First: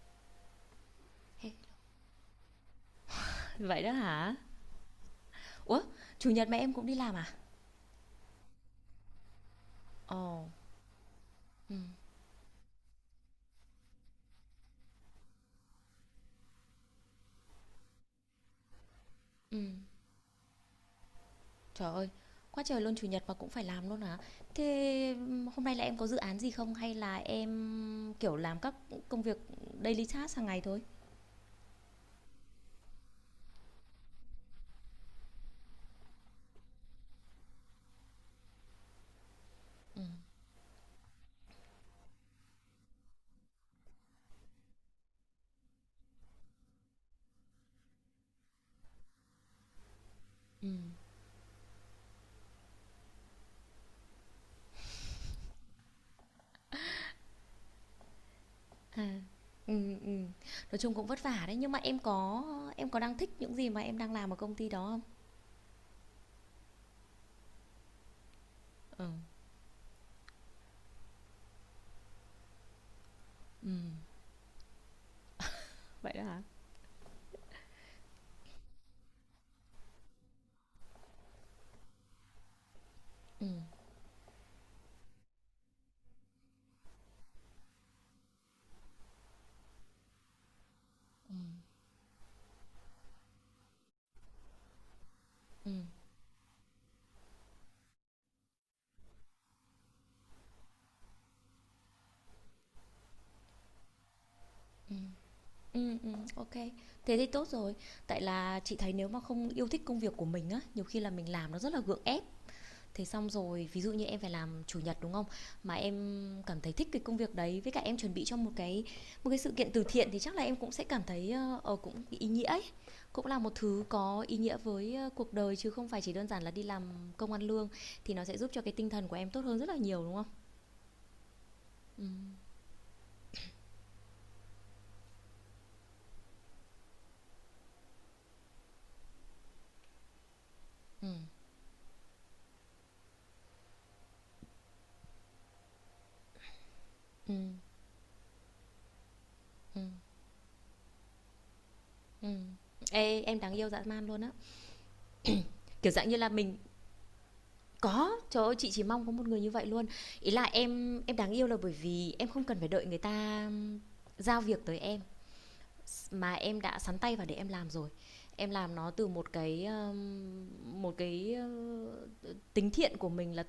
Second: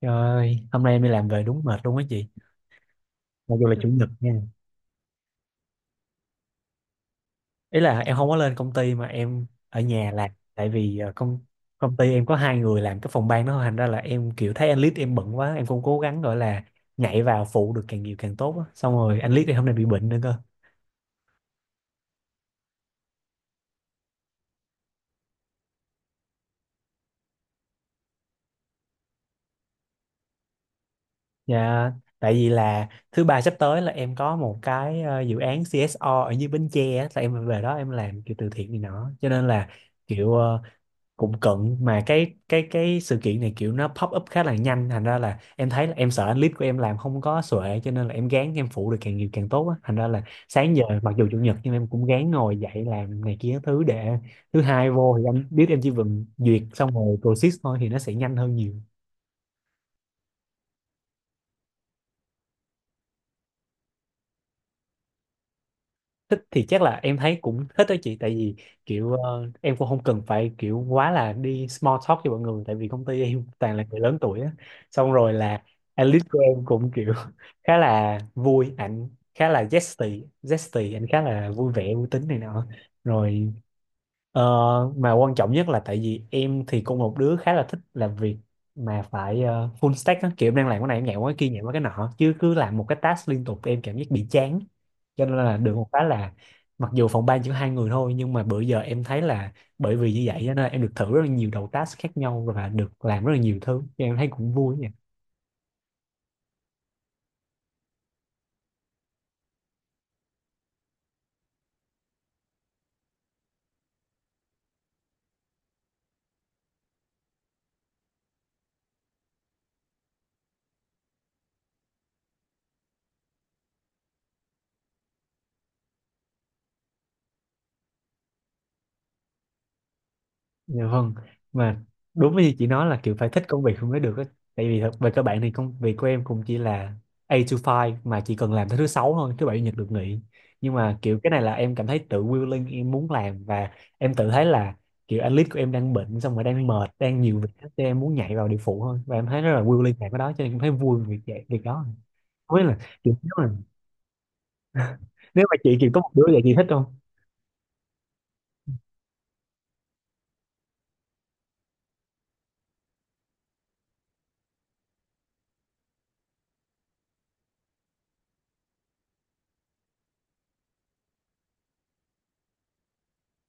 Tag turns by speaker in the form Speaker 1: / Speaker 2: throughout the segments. Speaker 1: Trời ơi, hôm nay em đi làm về
Speaker 2: Hết.
Speaker 1: đúng mệt luôn á chị. Mặc dù là, ừ,
Speaker 2: Vậy
Speaker 1: chủ
Speaker 2: đó
Speaker 1: nhật nha.
Speaker 2: hả? Ủa, chủ nhật mà em cũng đi làm à?
Speaker 1: Ý là em không có lên công ty mà em ở nhà làm.
Speaker 2: Ồ,
Speaker 1: Tại vì công
Speaker 2: ừm,
Speaker 1: công ty em có hai người làm cái phòng ban đó. Thành ra là em kiểu thấy anh Lít em bận quá. Em cũng cố gắng gọi là nhảy vào phụ được càng nhiều càng tốt á. Xong rồi anh Lít thì hôm
Speaker 2: ừm.
Speaker 1: nay bị bệnh nữa cơ.
Speaker 2: Trời ơi, quá trời luôn chủ nhật mà cũng phải làm luôn hả? Thế hôm nay là em có dự án gì không hay là em kiểu làm các công việc daily task hàng ngày thôi?
Speaker 1: Dạ, tại vì là thứ ba sắp tới là em có một cái dự án CSR ở dưới Bến Tre á. Là em về đó em làm kiểu từ thiện này nọ. Cho nên là
Speaker 2: Ừm,
Speaker 1: kiểu cũng cận, mà cái sự kiện này kiểu nó pop up khá là nhanh, thành ra là em thấy là em sợ clip của em làm không có xuệ, cho nên là em gán em phụ được càng nhiều càng tốt á. Thành ra là sáng giờ
Speaker 2: ừm.
Speaker 1: mặc dù chủ nhật nhưng em cũng gán ngồi dậy làm này kia thứ để thứ hai vô thì anh biết em chỉ cần duyệt xong rồi process thôi thì nó sẽ nhanh hơn nhiều.
Speaker 2: Ừm, ừm. Nói chung cũng vất vả đấy, nhưng mà em có đang thích những gì mà em đang làm ở công ty đó không?
Speaker 1: Thích thì chắc là em thấy cũng thích đó chị, tại vì
Speaker 2: Ừ.
Speaker 1: kiểu em cũng không cần phải kiểu quá là đi small talk cho mọi người, tại vì công ty em toàn là
Speaker 2: Ừm.
Speaker 1: người lớn tuổi á. Xong rồi là
Speaker 2: Vậy đó
Speaker 1: Alice của
Speaker 2: hả?
Speaker 1: em cũng kiểu khá là vui, ảnh khá là zesty zesty, ảnh khá là vui vẻ vui tính này nọ rồi.
Speaker 2: Ừm,
Speaker 1: Ờ, mà quan trọng nhất là tại vì em thì cũng một đứa khá là thích làm việc mà phải full stack á, kiểu em đang làm cái này em nhảy qua cái kia
Speaker 2: ừm,
Speaker 1: nhảy qua cái nọ, chứ cứ làm một cái task liên tục em cảm giác bị chán. Cho nên là được
Speaker 2: ừm,
Speaker 1: một cái là mặc dù phòng ban chỉ có hai người thôi nhưng mà bữa giờ em thấy là bởi vì như vậy cho nên em được thử rất là nhiều đầu task khác nhau và được làm rất là nhiều thứ cho em thấy cũng vui.
Speaker 2: ừm. Ô. Thế thì tốt rồi. Tại là chị thấy nếu mà không yêu thích công việc của mình á, nhiều khi là mình làm nó rất là gượng ép. Thế xong rồi ví dụ như em phải làm chủ nhật, đúng không? Mà em cảm thấy thích cái công việc đấy, với cả em chuẩn bị cho một sự kiện từ thiện thì chắc là em cũng sẽ cảm thấy, ơ, ờ, cũng ý nghĩa ấy, cũng là một thứ có ý nghĩa với, ơ, cuộc đời, chứ không phải chỉ đơn giản là đi làm công ăn lương, thì nó sẽ giúp cho cái tinh thần của em tốt hơn rất là nhiều, đúng không?
Speaker 1: Dạ vâng, mà đúng như chị nói là kiểu phải thích công việc không mới được á, tại vì thật về các bạn thì công việc của em cũng chỉ là 8 to 5, mà chỉ cần làm tới thứ sáu thôi, thứ bảy chủ nhật được nghỉ. Nhưng mà
Speaker 2: Ừm,
Speaker 1: kiểu cái này là em cảm thấy tự willing em muốn làm, và em tự thấy là kiểu analyst của em đang bệnh xong rồi đang mệt đang nhiều việc
Speaker 2: ừm,
Speaker 1: hết, em muốn nhảy vào địa phụ thôi, và em thấy rất là
Speaker 2: ừm,
Speaker 1: willing làm cái đó cho nên em thấy vui về việc vậy việc đó.
Speaker 2: ừm.
Speaker 1: Không biết là kiểu
Speaker 2: Ê,
Speaker 1: nếu
Speaker 2: em đáng
Speaker 1: mà
Speaker 2: yêu dã man luôn á.
Speaker 1: chị kiểu
Speaker 2: Kiểu,
Speaker 1: có
Speaker 2: dạng
Speaker 1: một
Speaker 2: như
Speaker 1: đứa
Speaker 2: là
Speaker 1: vậy chị
Speaker 2: mình.
Speaker 1: thích không?
Speaker 2: Có, trời ơi, chị chỉ mong có một người như vậy luôn. Ý là em đáng yêu là bởi vì em không cần phải đợi người ta giao việc tới em mà em đã sắn tay vào để em làm rồi. Em làm nó từ một cái tính thiện của mình là:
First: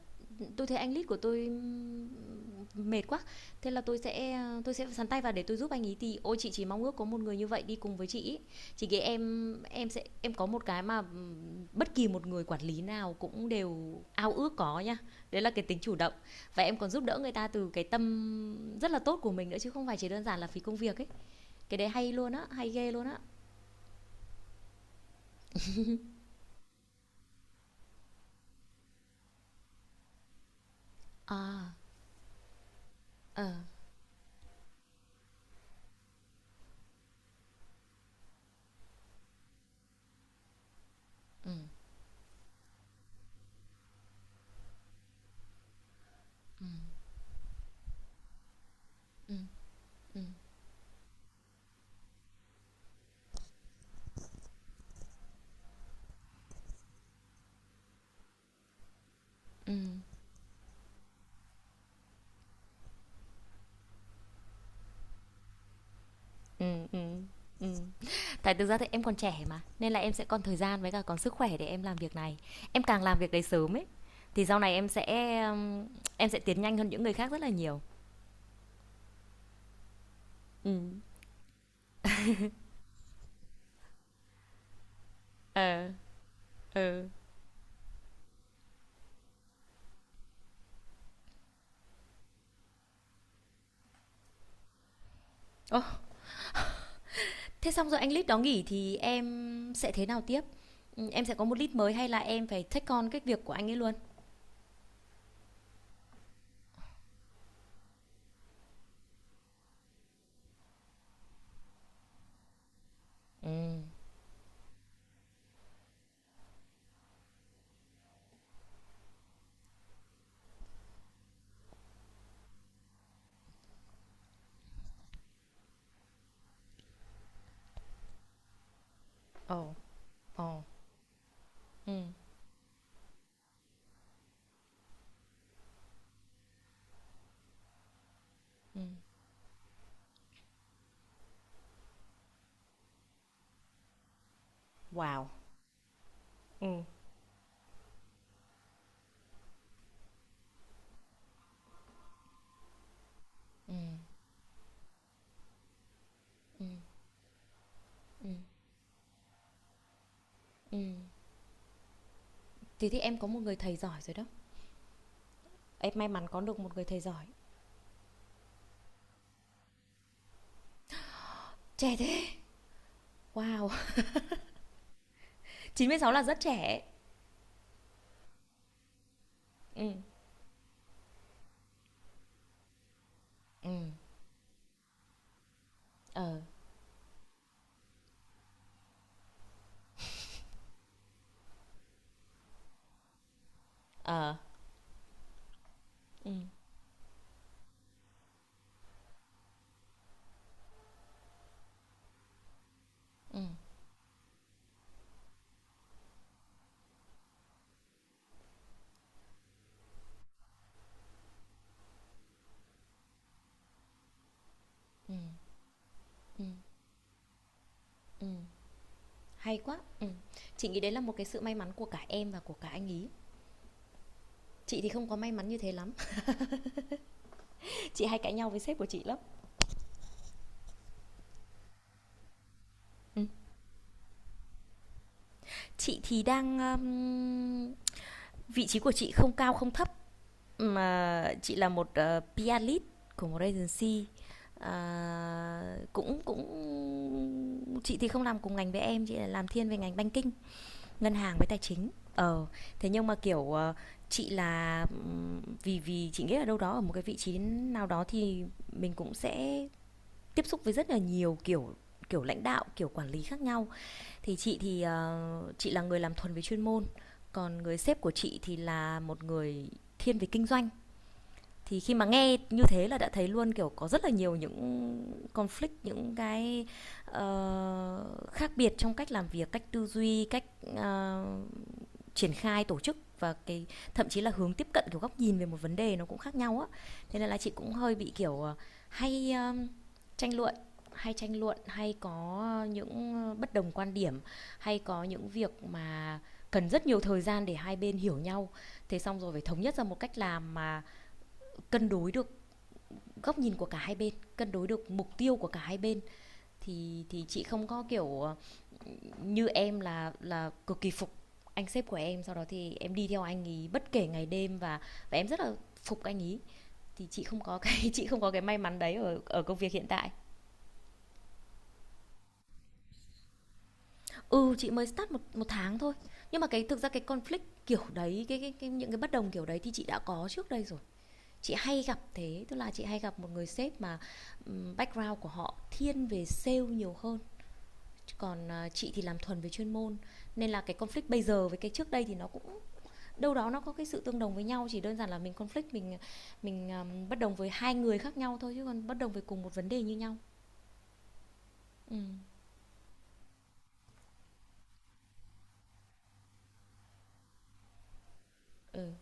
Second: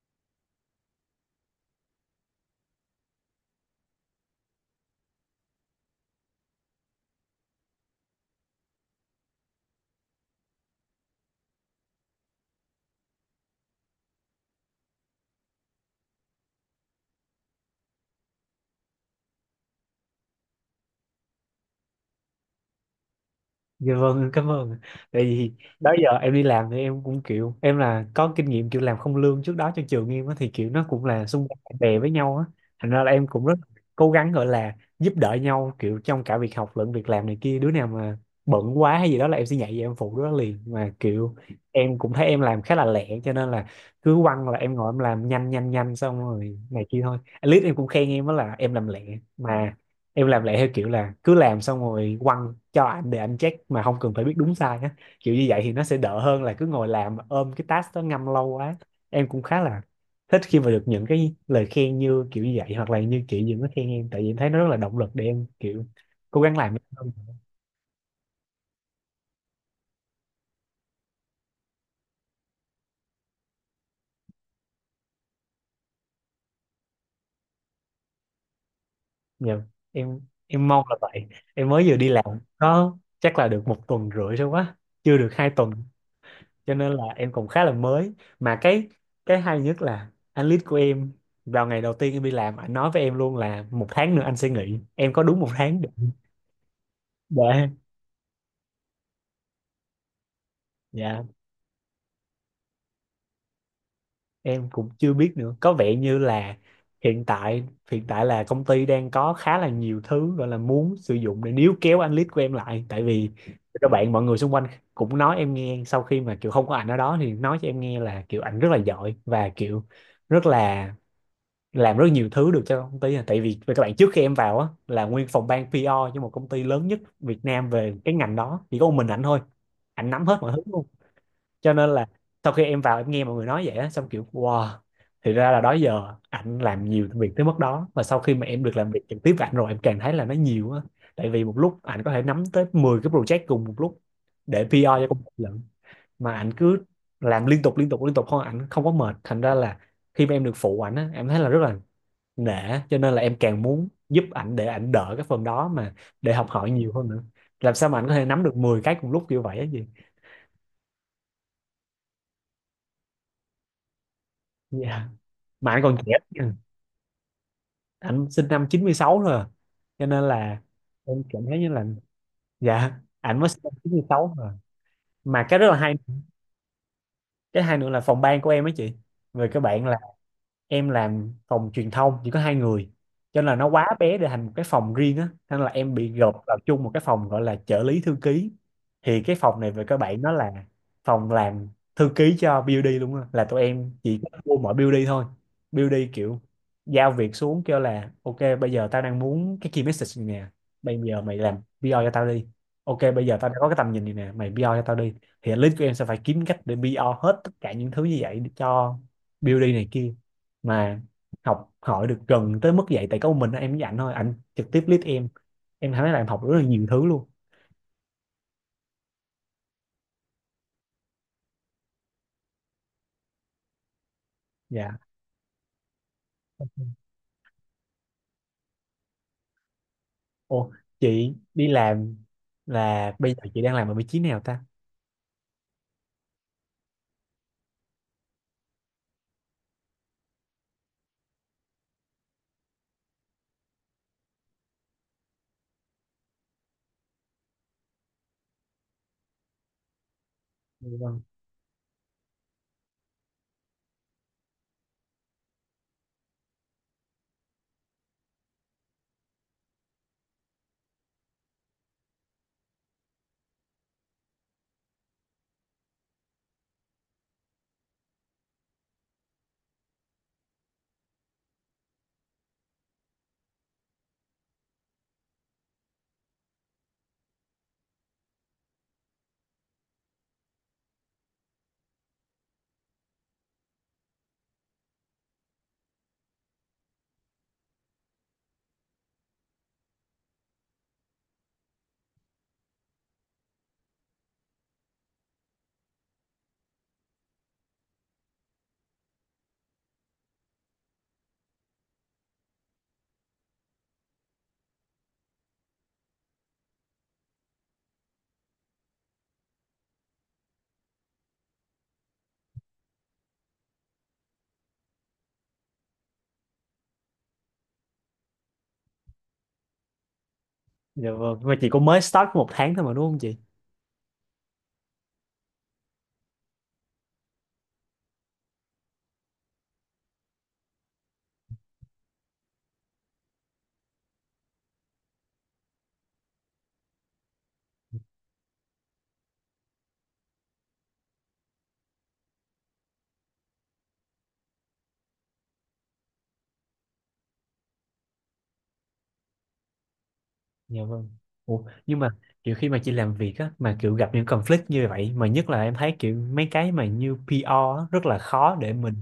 Speaker 2: tôi thấy anh lead của tôi mệt quá. Thế là tôi sẽ sắn tay vào để tôi giúp anh ấy. Thì ôi, chị chỉ mong ước có một người như vậy đi cùng với chị ý. Chị nghĩ em sẽ em có một cái mà bất kỳ một người quản lý nào cũng đều ao ước có nha. Đấy là cái tính chủ động. Và em còn giúp đỡ người ta từ cái tâm rất là tốt của mình nữa, chứ không phải chỉ đơn giản là phí công việc ấy. Cái đấy hay luôn á, hay ghê luôn á.
Speaker 1: Dạ vâng, em cảm ơn. Tại vì đó giờ em đi làm thì em cũng kiểu em là có kinh nghiệm kiểu làm không lương trước đó cho trường em á, thì kiểu nó cũng là xung quanh
Speaker 2: À,
Speaker 1: bạn bè với nhau á. Thành ra là em
Speaker 2: ờ,
Speaker 1: cũng rất cố gắng gọi là giúp đỡ nhau, kiểu trong cả việc học lẫn việc làm này kia. Đứa nào mà bận quá hay gì đó là em sẽ nhảy vào em phụ đứa đó liền. Mà kiểu
Speaker 2: ừm,
Speaker 1: em cũng thấy em làm khá là lẹ, cho nên là cứ quăng là em ngồi em làm nhanh nhanh nhanh xong rồi này kia thôi. At least em cũng khen em đó là em làm lẹ.
Speaker 2: ừm,
Speaker 1: Mà em
Speaker 2: ừm,
Speaker 1: làm lại theo kiểu là cứ làm xong rồi quăng cho anh để anh check mà không cần phải biết đúng sai á, kiểu như vậy thì nó sẽ đỡ hơn là cứ ngồi làm ôm cái task đó ngâm lâu quá. Em cũng khá là thích khi mà được những cái lời khen như kiểu như vậy, hoặc là như chị Dừng có khen em, tại vì em thấy nó rất là động lực để em kiểu cố gắng làm
Speaker 2: ừm,
Speaker 1: hơn.
Speaker 2: ừm. Tại thực ra thì em còn trẻ mà, nên là em sẽ còn thời gian với cả còn sức khỏe để em làm việc này. Em càng làm việc đấy sớm ấy, thì sau này em sẽ tiến nhanh hơn những người khác rất là nhiều.
Speaker 1: Nhiều, em em mong là
Speaker 2: Ừm,
Speaker 1: vậy. Em mới vừa đi làm có chắc là được một tuần rưỡi thôi, quá chưa được 2 tuần,
Speaker 2: ờ,
Speaker 1: cho nên là
Speaker 2: ừ.
Speaker 1: em còn khá là mới. Mà cái hay nhất là anh lead của em vào ngày đầu tiên em đi làm anh nói với em luôn là một tháng nữa anh sẽ nghỉ, em có đúng một tháng
Speaker 2: Ô,
Speaker 1: để.
Speaker 2: thế xong rồi anh lead đó nghỉ thì em sẽ thế nào tiếp?
Speaker 1: Dạ,
Speaker 2: Em sẽ có một lead mới hay là em phải take on cái việc của anh ấy luôn?
Speaker 1: em cũng chưa biết nữa, có vẻ như là hiện tại hiện tại là công ty đang có khá là nhiều thứ gọi là muốn sử dụng để níu kéo anh lead của em lại. Tại vì
Speaker 2: Ừm.
Speaker 1: các bạn mọi người xung quanh cũng nói em nghe sau khi mà kiểu không có ảnh ở đó thì nói cho em nghe là kiểu ảnh rất là giỏi và kiểu rất là làm rất nhiều thứ được cho công ty à. Tại vì về các bạn trước khi em vào á là nguyên phòng ban PR cho một công ty lớn nhất Việt Nam về cái ngành đó chỉ có một mình ảnh thôi,
Speaker 2: Ồ,
Speaker 1: ảnh nắm hết mọi
Speaker 2: ồ.
Speaker 1: thứ luôn. Cho nên
Speaker 2: Ừm,
Speaker 1: là sau khi em vào em nghe mọi người nói vậy á xong kiểu wow, thì ra là đó giờ ảnh làm nhiều việc tới mức đó. Và sau khi mà em được làm
Speaker 2: ừm.
Speaker 1: việc trực tiếp với ảnh rồi em càng thấy là nó nhiều á, tại vì một lúc ảnh có thể nắm tới 10 cái project cùng một lúc để PR cho công
Speaker 2: Wow.
Speaker 1: ty lận, mà ảnh cứ
Speaker 2: Ừm.
Speaker 1: làm liên tục liên tục liên tục thôi. Ảnh không có mệt, thành ra là khi mà em được phụ ảnh á em thấy là rất là nể, cho nên là em càng muốn
Speaker 2: Ừm,
Speaker 1: giúp ảnh để ảnh đỡ cái phần đó, mà để học hỏi nhiều hơn nữa, làm sao mà ảnh có thể nắm được 10 cái cùng lúc kiểu vậy á gì.
Speaker 2: ừm. Thế thì em có một người thầy giỏi rồi đó.
Speaker 1: Dạ, mà ảnh
Speaker 2: Em
Speaker 1: còn
Speaker 2: may
Speaker 1: trẻ
Speaker 2: mắn có
Speaker 1: nha.
Speaker 2: được một người thầy giỏi.
Speaker 1: Ảnh sinh năm 96 thôi à, cho nên là em cảm thấy như là,
Speaker 2: Trẻ thế.
Speaker 1: dạ, ảnh mới sinh
Speaker 2: Wow,
Speaker 1: năm 96 thôi à. Mà cái rất là
Speaker 2: chín
Speaker 1: hay,
Speaker 2: mươi sáu là rất trẻ.
Speaker 1: cái hay nữa là phòng ban của em á chị, về các
Speaker 2: Ừ.
Speaker 1: bạn là em làm phòng truyền thông chỉ có hai người, cho nên là nó
Speaker 2: Ừ.
Speaker 1: quá bé để thành một cái phòng riêng á, nên là em bị
Speaker 2: Ờ.
Speaker 1: gộp vào chung một cái phòng gọi là trợ lý thư ký. Thì cái phòng này về các bạn nó là phòng làm thư ký cho BUD luôn á, là tụi em chỉ
Speaker 2: Ờ.
Speaker 1: có mua mỗi BUD thôi. BUD
Speaker 2: Ừ.
Speaker 1: kiểu giao việc xuống kêu là ok bây giờ tao đang muốn cái key message này nè, bây giờ mày làm PR cho tao đi. Ok bây giờ
Speaker 2: Ừ.
Speaker 1: tao đã có cái tầm nhìn này nè, mày PR cho tao đi. Thì list của em sẽ phải kiếm cách để PR hết tất cả những thứ như vậy cho BUD này kia. Mà học hỏi được gần tới mức vậy tại có một mình em với ảnh thôi, ảnh trực tiếp lead
Speaker 2: Ừ.
Speaker 1: em thấy là em học
Speaker 2: Ừ.
Speaker 1: rất là nhiều thứ luôn.
Speaker 2: Ừ. Hay quá. Ừ. Chị nghĩ đấy là một cái sự may mắn của cả em và của cả anh ý. Chị thì
Speaker 1: Dạ.
Speaker 2: không có may mắn như thế lắm. Chị hay cãi nhau với sếp của chị lắm.
Speaker 1: Ô, chị đi làm là
Speaker 2: Ừ.
Speaker 1: bây giờ chị đang làm ở vị trí nào ta?
Speaker 2: Chị thì đang vị trí của chị không cao không thấp, mà chị là một PR lead của một agency. À, cũng cũng chị thì không làm cùng ngành với em, chị là làm thiên về ngành banking,
Speaker 1: Dạ
Speaker 2: ngân
Speaker 1: vâng.
Speaker 2: hàng với tài chính. Ờ, thế nhưng mà, kiểu, chị là, vì vì chị nghĩ là đâu đó ở một cái vị trí nào đó thì mình cũng sẽ tiếp xúc với rất là nhiều kiểu kiểu lãnh đạo, kiểu quản lý khác nhau. Thì chị là người làm thuần về chuyên môn, còn người sếp của chị thì là một người thiên về kinh doanh. Thì khi mà nghe như thế là đã thấy luôn, kiểu, có rất là nhiều những conflict, những cái, khác biệt trong cách làm việc, cách tư duy, cách, ờ, triển khai tổ chức, và cái thậm chí là hướng tiếp cận, kiểu góc nhìn về một vấn đề nó cũng khác nhau á. Thế nên là chị cũng hơi bị kiểu hay tranh luận tranh luận hay có những bất đồng quan điểm, hay có những việc mà cần rất nhiều thời gian để hai bên hiểu nhau. Thế xong rồi phải thống nhất ra một cách làm mà cân đối được góc nhìn của cả hai bên, cân đối được mục tiêu của cả hai bên. Thì chị không có kiểu như em là cực kỳ phục anh sếp của em, sau đó thì em đi theo anh ý bất kể ngày đêm và em rất là phục anh ý. Thì chị không có cái chị không có cái may mắn đấy ở ở công việc hiện tại.
Speaker 1: Dạ vâng, mà chị cũng mới start có một tháng thôi mà đúng không chị?
Speaker 2: Ừ, chị mới start một một tháng thôi, nhưng mà cái thực ra cái conflict kiểu đấy, cái những cái bất đồng kiểu đấy thì chị đã có trước đây rồi. Chị hay gặp thế, tức là chị hay gặp một người sếp mà background của họ thiên về sale nhiều hơn, còn chị thì làm thuần về chuyên môn. Nên là cái conflict bây giờ với cái trước đây thì nó cũng đâu đó nó có cái sự tương đồng với nhau, chỉ đơn giản là mình conflict, mình bất đồng với hai người khác nhau thôi, chứ còn bất đồng về cùng một vấn đề như nhau.
Speaker 1: Dạ vâng. Ủa,
Speaker 2: Ừ,
Speaker 1: nhưng mà kiểu khi mà chị làm việc á mà kiểu gặp những conflict như vậy, mà nhất là em thấy kiểu mấy cái mà như PR á, rất là khó để
Speaker 2: ừ,
Speaker 1: mình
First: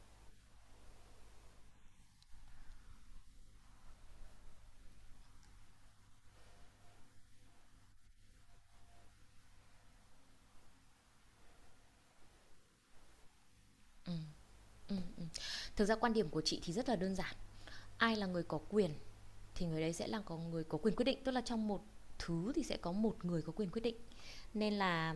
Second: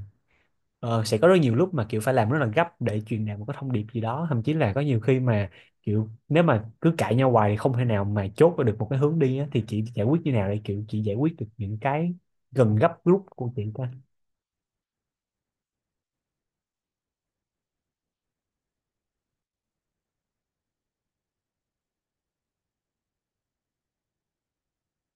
Speaker 1: Sẽ có rất nhiều lúc mà kiểu phải làm rất là gấp để truyền đạt một cái thông điệp gì đó, thậm chí là có nhiều khi mà kiểu nếu mà cứ cãi nhau hoài thì không thể nào mà chốt được một cái hướng đi á, thì chị giải quyết như nào để kiểu chị giải quyết được những cái gần gấp rút của chị ta?
Speaker 2: ừ, ừ. Thực ra quan điểm của chị thì rất là đơn giản: ai là người có quyền thì người đấy sẽ là có người có quyền quyết định. Tức là trong một thứ thì sẽ có một người có quyền quyết định. Nên là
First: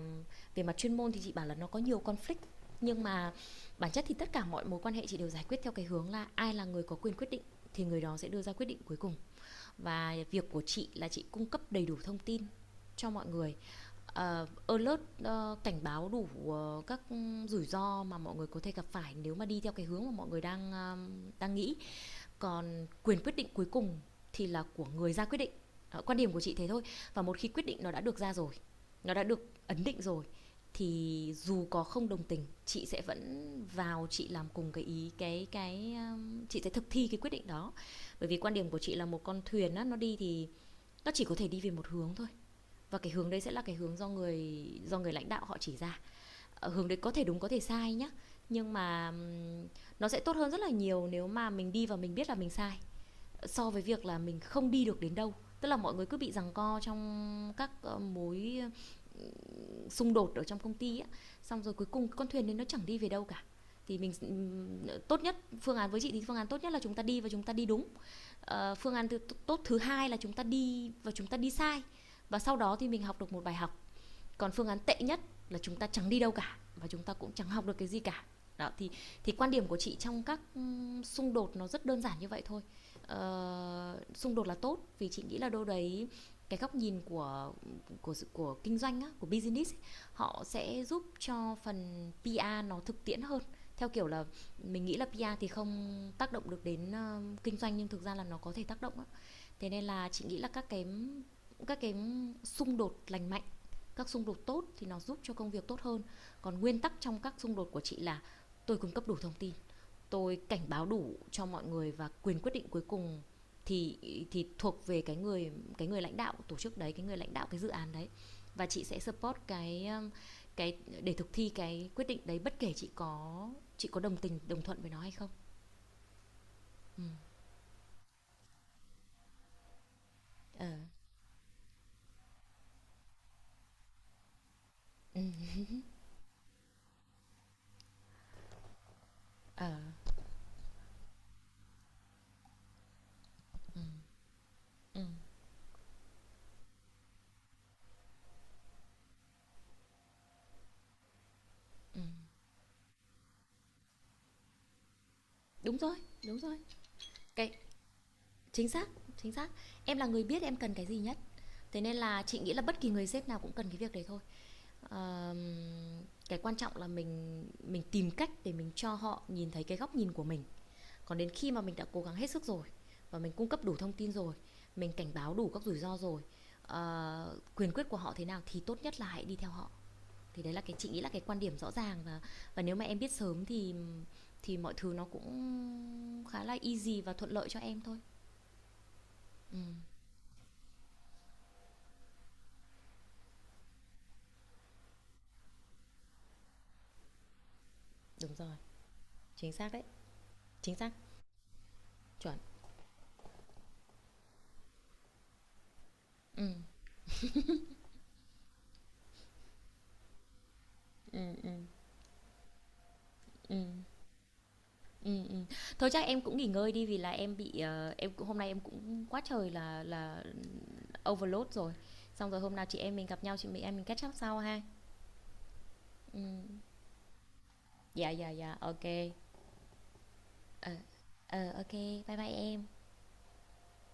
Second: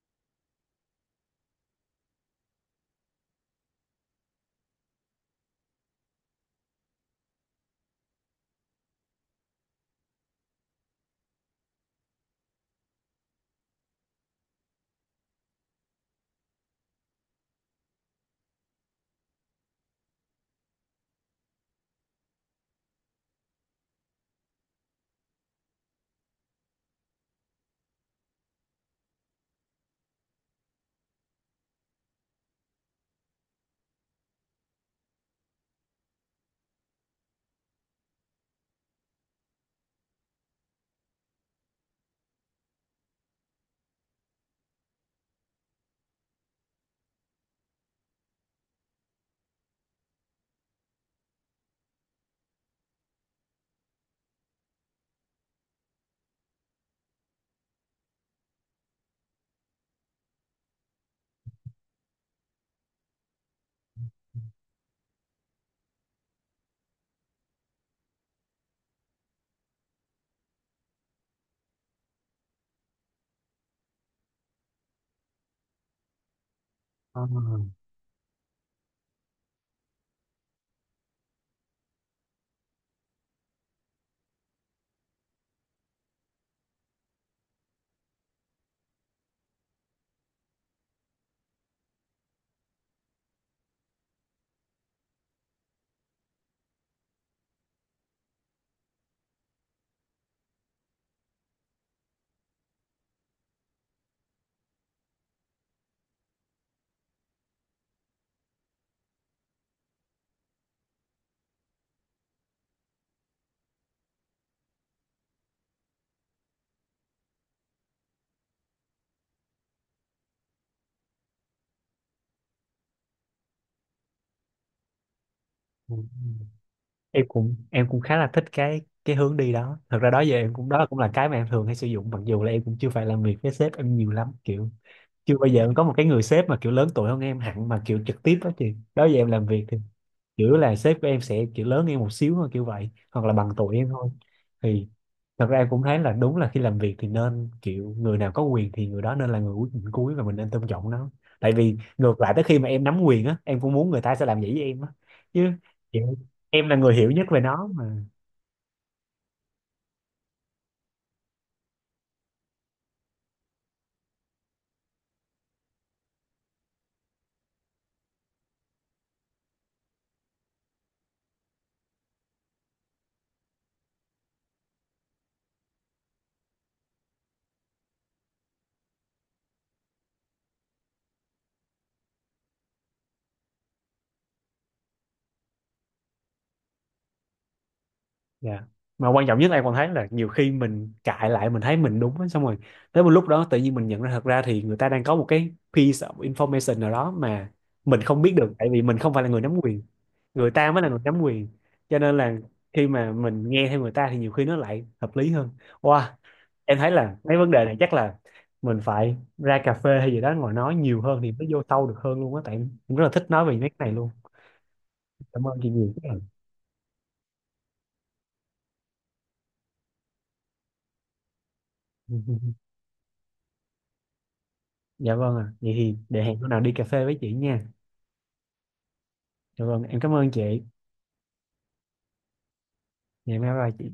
Speaker 2: về mặt chuyên môn thì chị bảo là nó có nhiều conflict, nhưng mà bản chất thì tất cả mọi mối quan hệ chị đều giải quyết theo cái hướng là ai là người có quyền quyết định thì người đó sẽ đưa ra quyết định cuối cùng. Và việc của chị là chị cung cấp đầy đủ thông tin cho mọi người, alert, cảnh báo đủ các rủi ro mà mọi người có thể gặp phải nếu mà đi theo cái hướng mà mọi người đang nghĩ. Còn quyền quyết định cuối cùng thì là của người ra quyết định. Đó, quan điểm của chị thế thôi. Và một khi quyết định nó đã được ra rồi, nó đã được ấn định rồi, thì dù có không đồng tình chị sẽ vẫn vào chị làm cùng cái ý, cái chị sẽ thực thi cái quyết định đó. Bởi vì quan điểm của chị là một con thuyền á, nó đi thì nó chỉ có thể đi về một hướng thôi, và cái hướng đấy sẽ là cái hướng do người lãnh đạo họ chỉ ra. Hướng đấy có thể đúng có thể sai nhá, nhưng mà nó sẽ tốt hơn rất là nhiều nếu mà mình đi và mình biết là mình sai, so với việc là mình không đi được đến đâu. Tức là mọi người cứ bị giằng co trong các mối ờ, xung đột ở trong công ty á, xong rồi cuối cùng con thuyền đấy nó chẳng đi về đâu cả. Thì mình tốt nhất, phương án với chị thì phương án tốt nhất là chúng ta đi và chúng ta đi đúng. Phương án tốt thứ hai là chúng ta đi và chúng ta đi sai, và sau đó thì mình học được một bài học. Còn phương án tệ nhất là chúng ta chẳng đi đâu cả và chúng ta
Speaker 1: Ờ,
Speaker 2: cũng chẳng học được cái gì cả. Đó, thì quan điểm của chị trong các xung đột nó rất đơn giản như vậy thôi. Xung đột là tốt, vì chị nghĩ là đâu đấy cái góc nhìn của của kinh doanh á, của business ấy, họ sẽ giúp cho phần PR nó thực tiễn hơn. Theo kiểu là mình nghĩ là PR thì không tác động được đến kinh doanh, nhưng thực ra là nó có thể tác động á. Thế nên là chị nghĩ là các cái xung đột lành mạnh, các xung đột tốt thì nó giúp cho công việc tốt hơn. Còn nguyên tắc trong các xung đột của chị là: tôi cung cấp đủ thông tin, tôi cảnh báo đủ cho mọi người, và quyền quyết định cuối cùng thì thì thuộc về cái người lãnh đạo tổ chức đấy, cái người lãnh đạo cái dự án đấy. Và chị sẽ support cái để thực thi cái quyết định đấy, bất kể chị có đồng tình đồng thuận với nó hay không.
Speaker 1: ừ, em cũng khá là thích cái hướng đi đó. Thật ra đó giờ em
Speaker 2: Ờ,
Speaker 1: cũng đó cũng là cái mà em thường hay sử dụng, mặc dù là em cũng chưa phải làm việc với sếp em nhiều lắm, kiểu
Speaker 2: ừ.
Speaker 1: chưa bao giờ em có một cái người sếp mà kiểu lớn tuổi hơn em hẳn mà kiểu trực tiếp đó chị, đó giờ em làm việc
Speaker 2: Ờ,
Speaker 1: thì kiểu là sếp của em sẽ kiểu lớn em một xíu thôi kiểu vậy hoặc là bằng tuổi em thôi. Thì
Speaker 2: ừ.
Speaker 1: thật ra em cũng thấy là đúng là khi làm việc thì nên kiểu người nào có quyền thì người đó nên là người cuối người cuối, và mình nên tôn trọng nó. Tại vì ngược lại tới khi mà em nắm quyền á em cũng muốn người ta sẽ làm vậy với em á chứ,
Speaker 2: Đúng rồi,
Speaker 1: kiểu
Speaker 2: đúng rồi.
Speaker 1: em là người hiểu nhất về
Speaker 2: Cái,
Speaker 1: nó mà.
Speaker 2: chính xác, chính xác. Em là người biết em cần cái gì nhất. Thế nên là chị nghĩ là bất kỳ người sếp nào cũng cần cái việc đấy thôi. Ờm, cái quan trọng là mình tìm cách để mình cho họ nhìn thấy cái góc nhìn của mình. Còn đến khi mà mình đã cố gắng hết sức rồi và mình cung cấp đủ thông tin rồi, mình cảnh báo đủ các rủi ro rồi, quyền quyết của họ thế nào thì tốt nhất là hãy đi theo họ. Thì đấy là cái chị nghĩ là cái quan điểm rõ ràng, và nếu mà em biết sớm thì mọi thứ nó cũng khá là easy và thuận lợi cho em thôi.
Speaker 1: Dạ. Mà quan trọng nhất
Speaker 2: Ừ,
Speaker 1: em còn thấy là nhiều khi mình cãi lại mình thấy mình đúng á, xong rồi tới một lúc đó tự nhiên mình nhận ra thật ra thì người ta đang có một cái piece of information nào đó mà mình không biết
Speaker 2: đúng rồi.
Speaker 1: được, tại vì mình không phải là người
Speaker 2: Chính
Speaker 1: nắm
Speaker 2: xác
Speaker 1: quyền,
Speaker 2: đấy,
Speaker 1: người ta
Speaker 2: chính
Speaker 1: mới là
Speaker 2: xác.
Speaker 1: người nắm quyền, cho nên là
Speaker 2: Chuẩn.
Speaker 1: khi mà mình nghe theo người ta thì nhiều khi nó lại hợp lý hơn. Wow,
Speaker 2: Ừ,
Speaker 1: em thấy là mấy vấn đề này chắc là mình phải ra cà phê hay gì đó ngồi nói nhiều
Speaker 2: ừ,
Speaker 1: hơn thì mới
Speaker 2: ừ,
Speaker 1: vô sâu được hơn luôn á, tại em rất là thích nói về
Speaker 2: ừ,
Speaker 1: mấy cái này luôn.
Speaker 2: ừ, ừ.
Speaker 1: Cảm ơn chị
Speaker 2: Thôi
Speaker 1: nhiều.
Speaker 2: chắc em cũng nghỉ ngơi đi, vì là em bị em cũng, hôm nay em cũng quá trời là overload rồi. Xong rồi hôm nào chị em mình gặp nhau, chị mình em mình catch up sau ha.
Speaker 1: Dạ vâng ạ. Vậy thì
Speaker 2: Ừ.
Speaker 1: để hẹn hôm nào đi cà phê với chị nha.
Speaker 2: Dạ, dạ, dạ, ok.
Speaker 1: Dạ vâng, em cảm ơn chị.
Speaker 2: Ờ, ờ, ok. Bye bye em.
Speaker 1: Ngày mai bye chị.